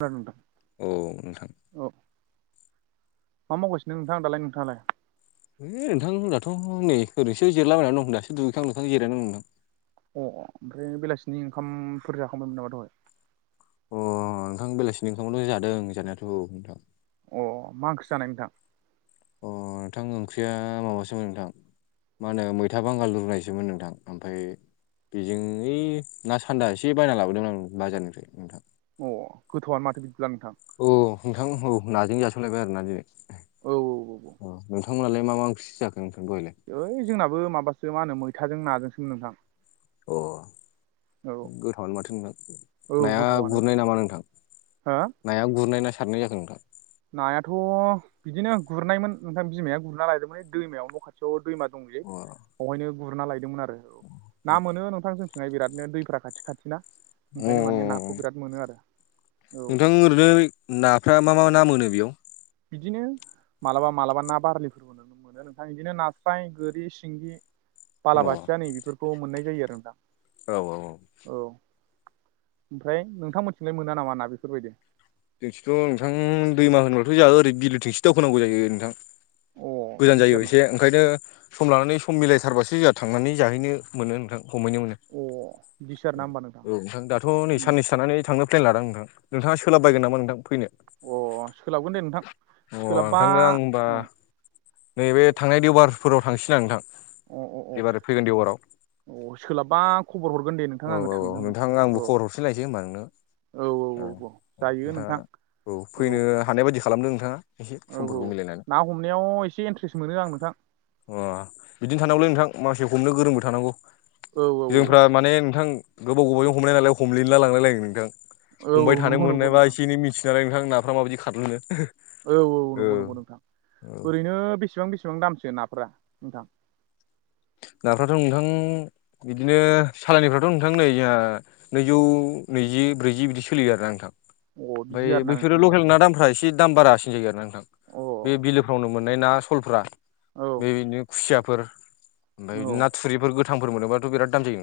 खोनादों नोंथां औ नोंथां [inaudible] औ [inaudible] मा मावगासिनो नोंथां दालाय नोंथाङालाय? है नोंथां दाथ' नै ओरैनोसो जिरलाबायना दं दासो दुगैखांं लोबखां नोंथांजों जिरायना दं नोंथां। अ ओमफ्राय बेलासिनि ओंखामफोर जाखांबायमोन नामा दहाय? अ नोंथां बेलासिनि ओंखामखौलाय जादों जानायाथ' नोंथां। अ मा ओंख्रि जानाय नोंथां? अ नोंथां ओंख्रिया माबासोमोन नोंथां। मा होनो मैथा बांगाल रुनायसोमोन नोंथां ओमफ्राय बेजों ओइ ना सान्दा एसे बायना लाबोदोंमोन आं बाजारनिफ्राय नोंथां। अ गोथावआनो माथो बिदिब्ला नोंथां। औ नोंथां औ नाजों जास'लायबाय आरोना दिनै। औ अ औ नोंथांमोनहालाय मा ओंख्रि जाखो नोंथां दहायलाय? ओइ जोंनाबो माबासो मा होनो मैथाजों नाजोंसोमोन नोंथां। अ औ गोथावानो माथो नोंथां औ नाया गोथावानो गुरनाय नामा नोंथां? हो नाया गुरनाय ना सारनाय जाखो नोंथां? नायाथ' बिदिनो गुरनायमोन नोंथां बिमाया गुरना लायदोंमोनलै दैमायाव नखाथि बाव दैमा दंदि अ बेहायनो गुरना लायदोंमोन आरो औ ना मोनो नोंथांजों थिंहाय बिरादनो दैफ्रा खाथि खाथिना ओंखायनो माने अ नाखौ बिराद मोनो आरो। औ नोंथां ओरैनो नाफ्रा मा मा ना मोनो बेयाव बिदिनो मालाबा मालाबा ना बारलिफोरबो मोनो नोंथां बिदिनो नास्राय, गोरि, सिंगि अ औ बालाबाथिया नै बेफोरखौ मोननाय जायो आरो नोंथां। औ औ औ। औ ओमफ्राय नोंथांमोनथिंलाय मोना नामा ना बेफोरबायदि? जोंथिंथ' नोंथां दैमा होनबाथाय जोंहा ओरै बिलोथिंसो दावखोनांगौ जायो नोंथां। अ गोजान बिदिसो जायो आरोना एसे। ओंखायनो सम लानानै सम मिलायथारबासो जोंहा थांनानै जाहैनो मोनो नोंथां हमहैनो मोनो। अ बिदिसो आरोना होमबा औ नोंथां दाथ' नै उम साननैसो थानानै थांनो प्लेन लादों नोंथां नोंथाङा सोलाबबायगोन नामा नोंथां फैनो? अ सोलाबगोन दे नोंथां अ सोलाबबा नोंथांनो आं होम्बा अ नैबे थांनाय देवबारफोराव थांसैना नोंथां अ अ अ एबार फैगोन देवबाराव। अ सोलाब्बा खबर हरगोन दे औ नोंथां आं औ थांगोन नोंथां आंबो औ। खबर हरफिनलायसै होमबा नोंनो औ औ औ औ जायो नोंथाङा नोंथां औ। फैनो हानाय बायदि खालामदो नोंथाङा। एसे औ औ समफोरखौ मिलायनानै ना हमनायाव एसे इन्ट्रेस्ट मोनो आं नोंथां। अ बिदिनो थानांगौलै नोंथां मानसि हमनो गोरोंबो थानांगौ। औ औ जोंफ्रा माने नोंथां गोबाव गोबावजों हमलनाय नालाय हमलिनला लांलायलायो नोंथां। औ नंगौ नंगौ नोंथां। नों मिथियो नालाय नोंथां नाफ्रा माबायदि खारलुनो औ औ नंगौ नंगौ नोंथां औ ओरैनो बेसेबां बेसेबां दामसो नाफोरा नोंथां? नाफ्राथ' नोंथां बिदिनो सालायनिफ्रा दाथ' नोंथां नै ओ नैजौ नैजि ब्रैजि बिदि सोलियो आरोना नोंथां। अ बिदि ओमफ्राय आरोना नोंथां बैफोरो होमबा लकेल ना दामफ्रा एसे दाम बारासिन जायो आरोना नोंथां अ औ बे बिलो फ्रावनो मोननाय ना सलफ्रा औ बे बिदिनो खुसियाफोर। औ ओमफ्राय नाथुरिफोर गोथांफोर मोनोबाथ' बिराद दाम जायो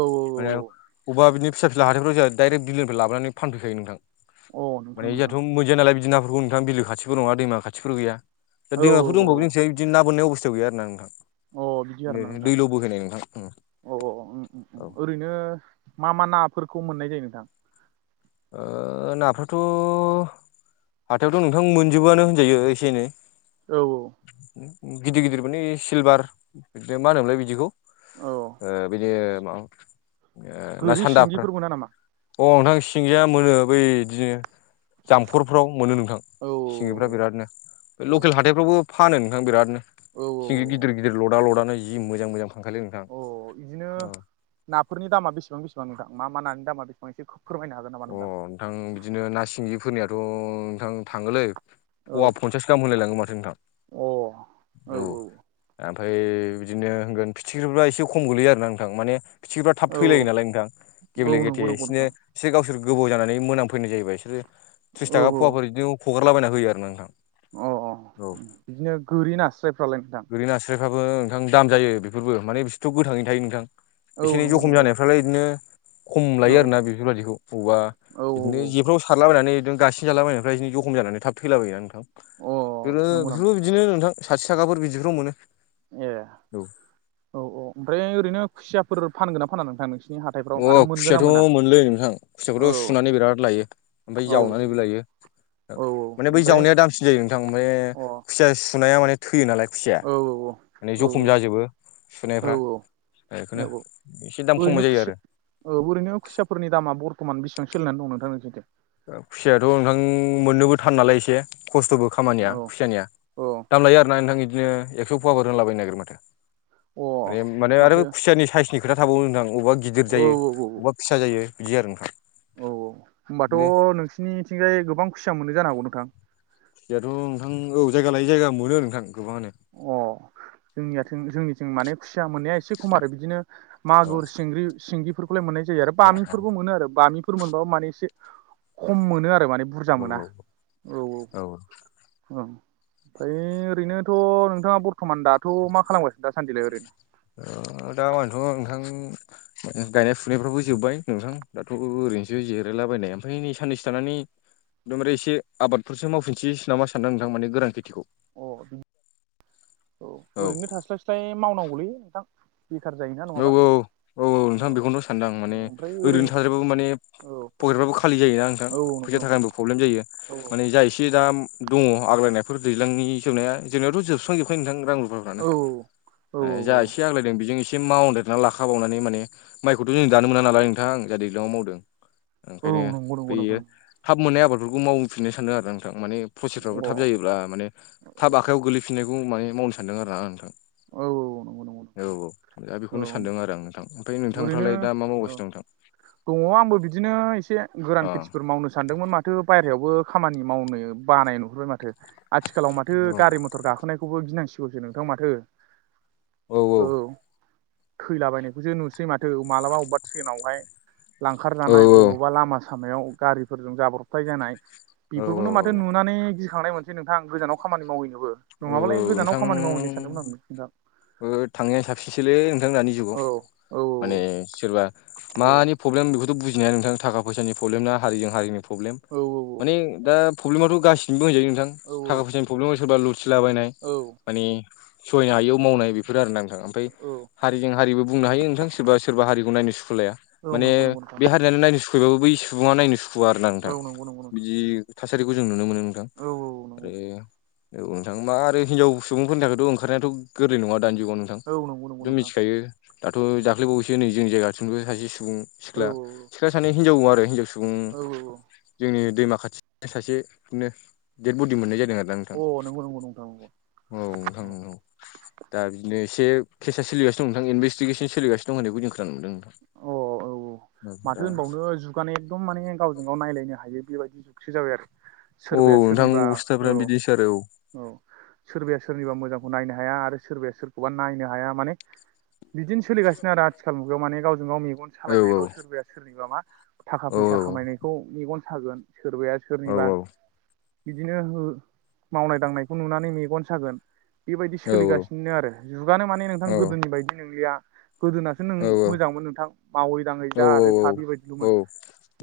औ माने अबा बिदिनो फिसा फिला हाथायफ्राव जोंहा डायरेक्ट बिलोनिफ्राय लाबोनानै फानफैयखायो नोंथां। औ अ नोंथां माने नोंथां जोंहाथ' मोनजाया नालाय बिदि नाफोरखौ नोंथां बिलो खाथिबो नङा दैमा खाथिफोर गैया। औ दा दैमा बेफोर दंबावो नोंसै बिदि नाोननाय अबस्थायाव गैया आरोना औ नोंथां दैल' बहैनाय नोंथां। अ अ उम उम‌ औ ओरैनो मा मा नाफोरखौ मोननाय जायो नोंथां? ओ नाफ्राथ' हाथायावथ' नोंथां मोनजोबोआनो होनजायो एसे एनै। औ औ गिदिर गिदिर माने सिलभार बिदिनो मा होनोमोनलाय बिदिखौ औ ओ बिदि माबा ना गोरि सान्दाफोर। सिंगिफोर मोना नामा अ नोंथां सिंगाया मोनो बै बिदिनो जामखरफ्राव मोनो नोंथां। औ सिंगिफ्रा बिरादनो औ लकेल हाथायफ्रावबो फानो नोंथां बिरादनो। औ औ सिं गिदिर गिदिर लदा लदानो जि मोजां मोजां फानखालै नोंथां अ इदिनो अ नाफोरनि दामा बेसेबां बेसेबां नोंथां मा मा नानि दामा बेसेबां एसे फोरमायनो हागोन। हागोन नामा नोंथां नोंथां बिदिनो ना सिंगिफोरनियाथ' नोंथां थाङोलै औ फवा फनसास गाहाम होनलाय लाङो नोंथां अ औ औ ओमफाय बिदिनो होनगोन फिथिख्रिफ्रा एसे खम गोलैयो आरो ना नोंथां माने फिथिख्रिफ्रा थाब औ थैलायो नालाय नोंथां औ गेबले नंगौ गेथे नंगौ नोंथां इसेनो एसोर गावसोर गोबाव जानानै मोनामफैनाय जायोबाय बिसोरो औ त्रिस थाखा औ फवाफोर बिदिनो हगारलाबायना होयो आरो ना नोंथां अ अ औ उम उम बिदिनो गोरि ना स्रायफ्रालाय नोंथां ओरै नास्रायफ्राबो नोंथां दाम जायो बेफोरबो माने बिथ' गोथाङै थायो नोंथां औ एसे एनै नंगौ जखम नंगौ जानायफ्रालाय बिदिनो खम औ लायो आरोना बेफोरबायाददिखौ औ बबावेबा बिदिनो जेफ्राव खारलाबायनानैनो गासिन जालाबायनाय ओफ्राय बिनो जखम जानानै थाब थैलाबाययो नोंथां औ फोर अ नंगौ नामा फोरदिनो बिदिनो नोंथां साथि थाखाफोर बिदिफ्राव मोनो ए औ औ ओमफ्राय ओरैनो खुसियाफोर फानगोन ना फाना नोंथां नोंस अ खुसियाथ' मोनलै नोंथां खुसियाखौथ' औ सुनानै बिराद लायो ओमफ्राय औ औ जावनानैबो लायो। औ माने बै ओमफ्राय जावनाया दामसिन जायो नोंथां माने अ खुसिया सुनाया माने थैयो नालाय औ खुसिया माने जखम औ जाजोबो औ सुनायफ्रा बेखौनो औ एसे दाम ओरैनो खमनाय जायो खुसिया आरो औ ओरैनो खुसियाफोरनि दामा बर्थमान बेसिबां सोलिनानै दं नोंथां जुदि खुसिायाथ' नोंथां मोननोबो थार नालाय एसे खस्थ'बो खामानिया औ खुसियानिया औ दाम लायो आरोना नोंथां इदिनो एक्स' पवाफोरार होनलाबायनो नागिरो माथो अ माने माने आरो माथो खुसियानि साइसनि खोथा थाबावो नोंथां अबा गिदिर औ औ जायो औ औ बबेबा फिसा जायो बिदि आरो नोंथां औ औ दे होनोमबाथ' नोंसिरनिथिंजाय गोबां खुसिया मोनो जानो हागौ नोंथां खिसियाथ' नोंथां औ जायगा लायै जायगा मोनो नोंथां गोबाङानो अ जोंनियाथों जोंनिथिं माने खुसिया मोननाया एसे खम आरो बिदिनो औ मागुर सिंग्रि सिंगिफोरखौलाय मोननाय जायो आरो औ बामिफोरबो मोनो आरो बामि फोर मोनबाबो माने एसे खम मोनो आरो माने बुरजा मोना औ औ औ ओमफ्राय ओरैनोथ' नोंथाङा बर्थ'मान दाथ' मा खालामगासिनो दासान्दिलाय ओरैनो ओ दा मानोथ' नोंथां गायनाय फुनायफ्रावबो जोब्बाय नोंथां दाथ' ओरैनोसो जिरायलाबायनाय ओमफ्राय नै साननैसो थानानै आमबफ्राय एसेबादफोरसो मावफिनसैस नामा सानदों नोंथां मान गोरान खेथिखौ अ औ ओरैनो थास्लायस्लाय मावनांगौलै नोंथां बेखार जायोना औ नङाबा औ औ नोंथां औ बेखौनो सानदां औ माने ओमफ्राय ओरै ओरैनो थाज्रायबाबो माने औ पकेटफ्राबो खालि जायोना नोंथां औ नंगौ फैसा नंगौ थाखानिबो प्रब्लेम जायो औ माने जाय एसे दा दङ आग्लायनायफोर दैज्लांनि जोबनाया जोंनियावथ' जोबस्रांजोबखायो नोंथां रां रुफाफ्रानो औ औ ओ जा औ एसे आग्लायदों बेजों एसे मावदेरना लाखाबावनानै माने माइखौथ जों दानो मोना नालाय नोंथां जाहा दैज्लाङाव मावदों औ ओंखायनो नंगौ नंगौ नोंथां बेयो थाब मोननाय आबादफोरखौ मावफिननो सानो आरो ना नोंथां माने अ फसेसफ्राबो थाब जायोब्ला माने थाब आखायावयाव गोलैफिननायखौ माने मावनो सानदों आरो ना आं नोंथां औ नंगौ नंगौ नोंथां औ औ दा बेखौनो सानदों आरो आं नोंथां ओमफ्राय ओरैनो नोंथांफ्रालाय दा मा औ मावगासिनो दं नोंथां दङ आंबो बिदिनो एसे गोरान अ खेथिफोर मावनो सानदोंमोन माथो बायहेरायावबो खामानि मावनो बानाय नुहुरबाय माथो आथिखालाव माथो औ गारि मथर गाखोनायखौबो गिनांसिगौसो नोंथां माथो औ थैलाबायनायखौसो नुसै माथो मालाबा अबेबा ट्रेनावहाय औ लांखारजानाय अबावबा लामा सामायाव गारिफोरजों जाब्रबथाय जानाय औ बिफोरखौनो औ माथो नुनानै गिखांनाय मोनसै नोंथां गोजानाव खामानि मावहैनोबो औ नङाबालाय गोजानाव नोंथां खामानि मावहैनो सानदोंमोन आंबो ओ थाङियानो साबसिनसोलै नोंथां दानि औ जुगाव औ माने सोरबा औ मानिफ फब्लेम बेखौथ बुजिनाया नोंथां थाखा फैसानि फब्लेम ना हारिजों हारिनि फब्लेम औ माने दा फब्लेमाथ गासिनोबो होनजायो नोंथां औ थाखा फैसानि फब्लेमाव सोरबा लुथिलाबायनाय औ माने सहायनो हायियाव मावनाय बिफोर आरो ना नोंथां प्राय औ हारिजों हारिबो बुंनो हायो नोंथां सोरबा सोरबा हारिखौ नायनो सुखुलाया औ माने नंगौ नंगौ नोंथां बे हारियानो नायनो सुख फैबाबो बै सुबुङा नायनो सुखुवा आरोना औ नोंथां नंगौ नंगौ नोंथां बिदि थासारिखौ जों नुनो मोनो नोंथां औ औ नंगौ आरो औ नोंथां मा आरो हिनजाव सुबुंफोरनि थाखायथ' ओंखारनायाथ' गोरलै नङा दानि जुगाव थां औ नंगौ नंगौ दो नोंथां मिथिखायो दाथ दाख्लैबावैसो नै जोंनि जायगाथिंबो सासे सुबुं औ सिख्ला सिख्ला सानै हिजाव आरो हिनजाव सुबुं औ जोंनि दैमा खाथि सासे बिदिनो देद बडि मोननाय जादों आरोना औ नोंथां अ नंगौ नंगौ नोंथां नंगौ औ नोंथां नोंगौ दा बिदिनो एसे केसा सोलिगानो दं नोंथां इनभेस्टिगेसन सोलिगासिनो होननायखौ जों खोनानो मोन्दों अ औ औ माथो होनबावनो जुग माने एकदम माने गावजों गाव नायलायनो हायो बेबायदि जुगसो जाबाय आरो औ सोरबाया नोंथां सोरनिबा अबस्थाफ्रा औ बिदिसो आरो औ सोरबाया सोरनिबा मोजांखौ नायनो हाया आरो सोरबाया सोरखौबा नायनो हाया माने बिदिनो सोलिगासिनो आरो आथिखाल मुगायाव माने गावजों गाव मेगन सालायनायल सोरबाया सोरनिबा मा थाखा औ फैसा खामायनायखौ मेगन सागोन सोरबाया औ सोरनिबा बिदिनो हो मावनाय दांनायखौ नुनानै मेगन सागोन बेबायदि औ सोलिगासिनो आरो जुगानो माने नोंथां औ गोदोनि बायदि नोंलिया गोदोना [unintelligible] औ मोजांमोन नोंथां मावै दाङै जा आरो था औ बेबायदिलमोन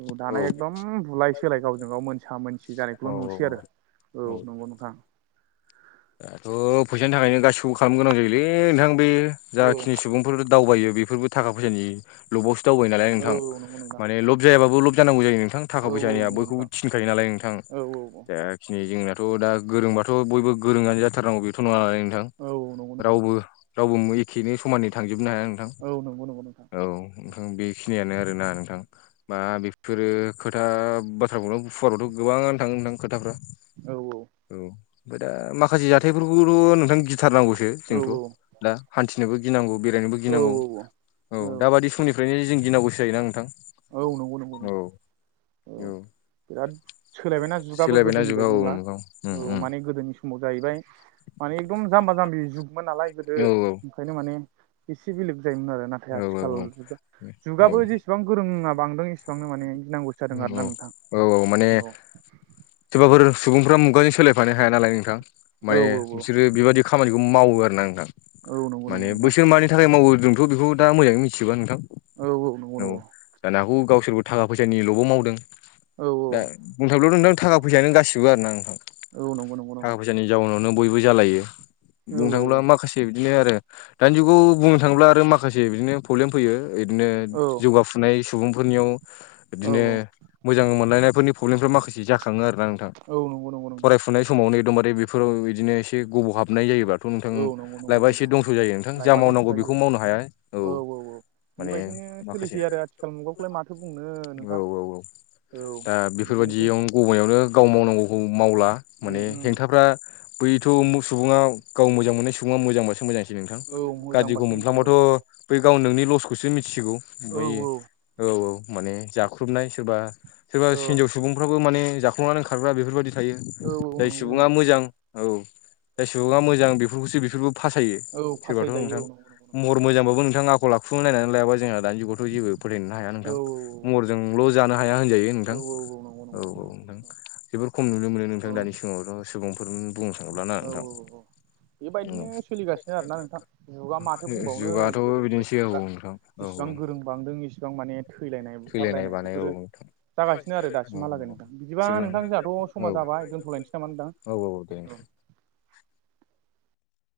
औ दाना एकदम बुलाय सोलाय गावजों गाव मोनसा मोनसि औ औ जानायखौल नुसै आरो औ नोंगौ नोंथां दाथ फैसानि थाखायनो गासिबो खालामनो गोनां जायोलै नोंथां बे औ जाखिनि सुबुं फोर दावबायो बेफोरबो थाखा फैसानि लबावसो दावबायायो नालाय औ नोंथां औ नंगौ नोंथां माने लब जायाबाबो लब जानांगौ जायो नोंथां थाखा औ औ फैसानिया नंगौ बयखौबो नोंथां थिनखायो नालाय नोंथां औ औ औ एक दिनै जोंनाथ दा गोरोंबाथ बयबो गोरोंङानो जाथारनांगौ बेथ नङा नालाय नोंथां औ औ नंगौ नोंथां रावबो रावबो मोएखेनो समानै थांजोबनो हाया नोंथां औ नंगौ नंगौ नोंथां औ नोंथां बेखिनियानो आरोना नोंथां मा बेफोरो खोथा बाथ्राखौनो फुवारावथ गोबां थाङो नोथां खोथाफ्रा औ औ औ ओमफाय दा माखासे जाथायफोरखौथ नोंथां गिथारनांगौसो औ जोंथ दा हान्थिनोबो गिनांगौ बेरायनोबो गिनांगौ औ औ दाबादि समनिफ्रायनो जों गिनांगौसो जायोना नोंथां औ नंगौ नंगौ औ नोंथां औ बिराद सोलायबायना जुगाबो सोलायबायना गोदोनि जुगा बायदि औ नंला नंगौ औ उम उम माने गोदोनि सम समाव जाहैबाय माने एकदम जाम्बा जाम्बि जुगमोन नालाय गोदो औ खायनो माने एसे बेलेक जायोमोन आरो नाथाय औ आथिखाल जुगाबो जेसेबां फोरोङा बांदों एसेबांनो माने गिनांगौसो जादों औ आरोना नोंथां औ माने औ सोरबाफोर सुबुंफ्रा मुगाजों सोलायफानो हाया नालाय नोंथां औ माने औ बिसोरो बेबायदि खामानिखौ मावो आरोना नोंथां औ नंगौ नंगौ माने नोंथां बैसोर मानि थाखाय मावो जोथ' बेखौ दा मोजाङै मिथिबाङा नोंथां औ औ नंगौ नंगौ दानाखौ गावसोरबो थाखा फैसानिल'बो मावदों औ औ बुंथांब्ला नोंथां थाखाैायानो गासिबो आरो ना नोंथां औ नंगौ नंगौ थाखा नोंथां फैसानि जाउनावनो बयबो जालायो औ बुंनो थाङोब्ला माखासे बिदिनो आरो दानि जुगाव बुंनो थाङोब्ला आरो माखासे बिदिनो प्रब्लेम फैयो ओरैनो औ जौगा फुनाय सुबुंफोरनियाव बिदिनो मोजां मोनलायनायफोरनि प्रब्लेमफ्रा माखासे जाखाङो आरोोना आं नंगौ नंगौ नोंथां फरायफुनाय समावनो एदमबारे बेफोराव बिदिनो एसे गबाव हाबनाय जायोबाथ' नोंथां औ नंगौ नंगौ लइबा एसे नोंथां दंस' जायो नोंथां जा लाइफआ दंस' मावनांगौ बेखौ जायो मावनो हाया औ औ माने बेबायदिनो माखासे सोलिसै आरो आथिखाल मुगाखौलाय माथो बुंनो औ नोंथां औ औ औ दा बिदिनोसै बेफोरबायदियाव गबयावनो गाव मावनांगौखौ मावला उम माने उम हेंथाफ्रा बैथ' सुबुङा गाव मोजां मोननाय सुबुङा मोजांबासो मोजांसै नोंथां औ मोजां गाज्रिखौ बारस'नोसै औ मोनफ्लांबाथ' बै गाव नोंनि लसखौसो मिथिसिगौ औ ओमफफ्राय औ औ माने जाख्रुबनाय सोरबा सोरबा औ हिनजाव सुबुंफ्राबो माने जाखांनानै खारग्रा बेफोरबायदि थायो औ औ जाय नंगौ सुबुङा नंगौ मोजां औ जाय सुबुङा मोजां बेफोरखौसो बेफोरबो फासायो औ सोरबाथ' फासायजायो नोंथां औ नंगौ नंगौ नोंथां महर मोजांबाबो नोंथां आखल लाखु नायनानै लायाबा जोंहा दानि जुगावथ' जेबो फोथायनो हाया औ नोंथां महरजोंल' जानो हाया होनजायो औ नोंथां औ नंगौ नंगौ औ औ नोंथां जोबोर खम नुनो मोनो औ नोंथां दानि सिगाङावथ' सुबुंफोर बुंनो थाङोब्ला ना औ नोंथां औ बेबायदिनो सोलिगासिनो आरोना नोंथां जुगा माथो बुंबावनो जुगाथ' गोदोनि बायदि बिदिनोसै औ नोंला नोंथां औ औ जसेबां गोरों बांदों इसिबां माने थैलायनाय थैलायनाय बुथारलायनाय बानाय औ बेफोरो नोंथां जागासिनो आरो दासिमहालागै औ नोंथां बिदिबा सुबुं नोंथां जोंहाथ' औ समा जाबाय दोनथ'लायनोसै नामा औ औ दे होनदां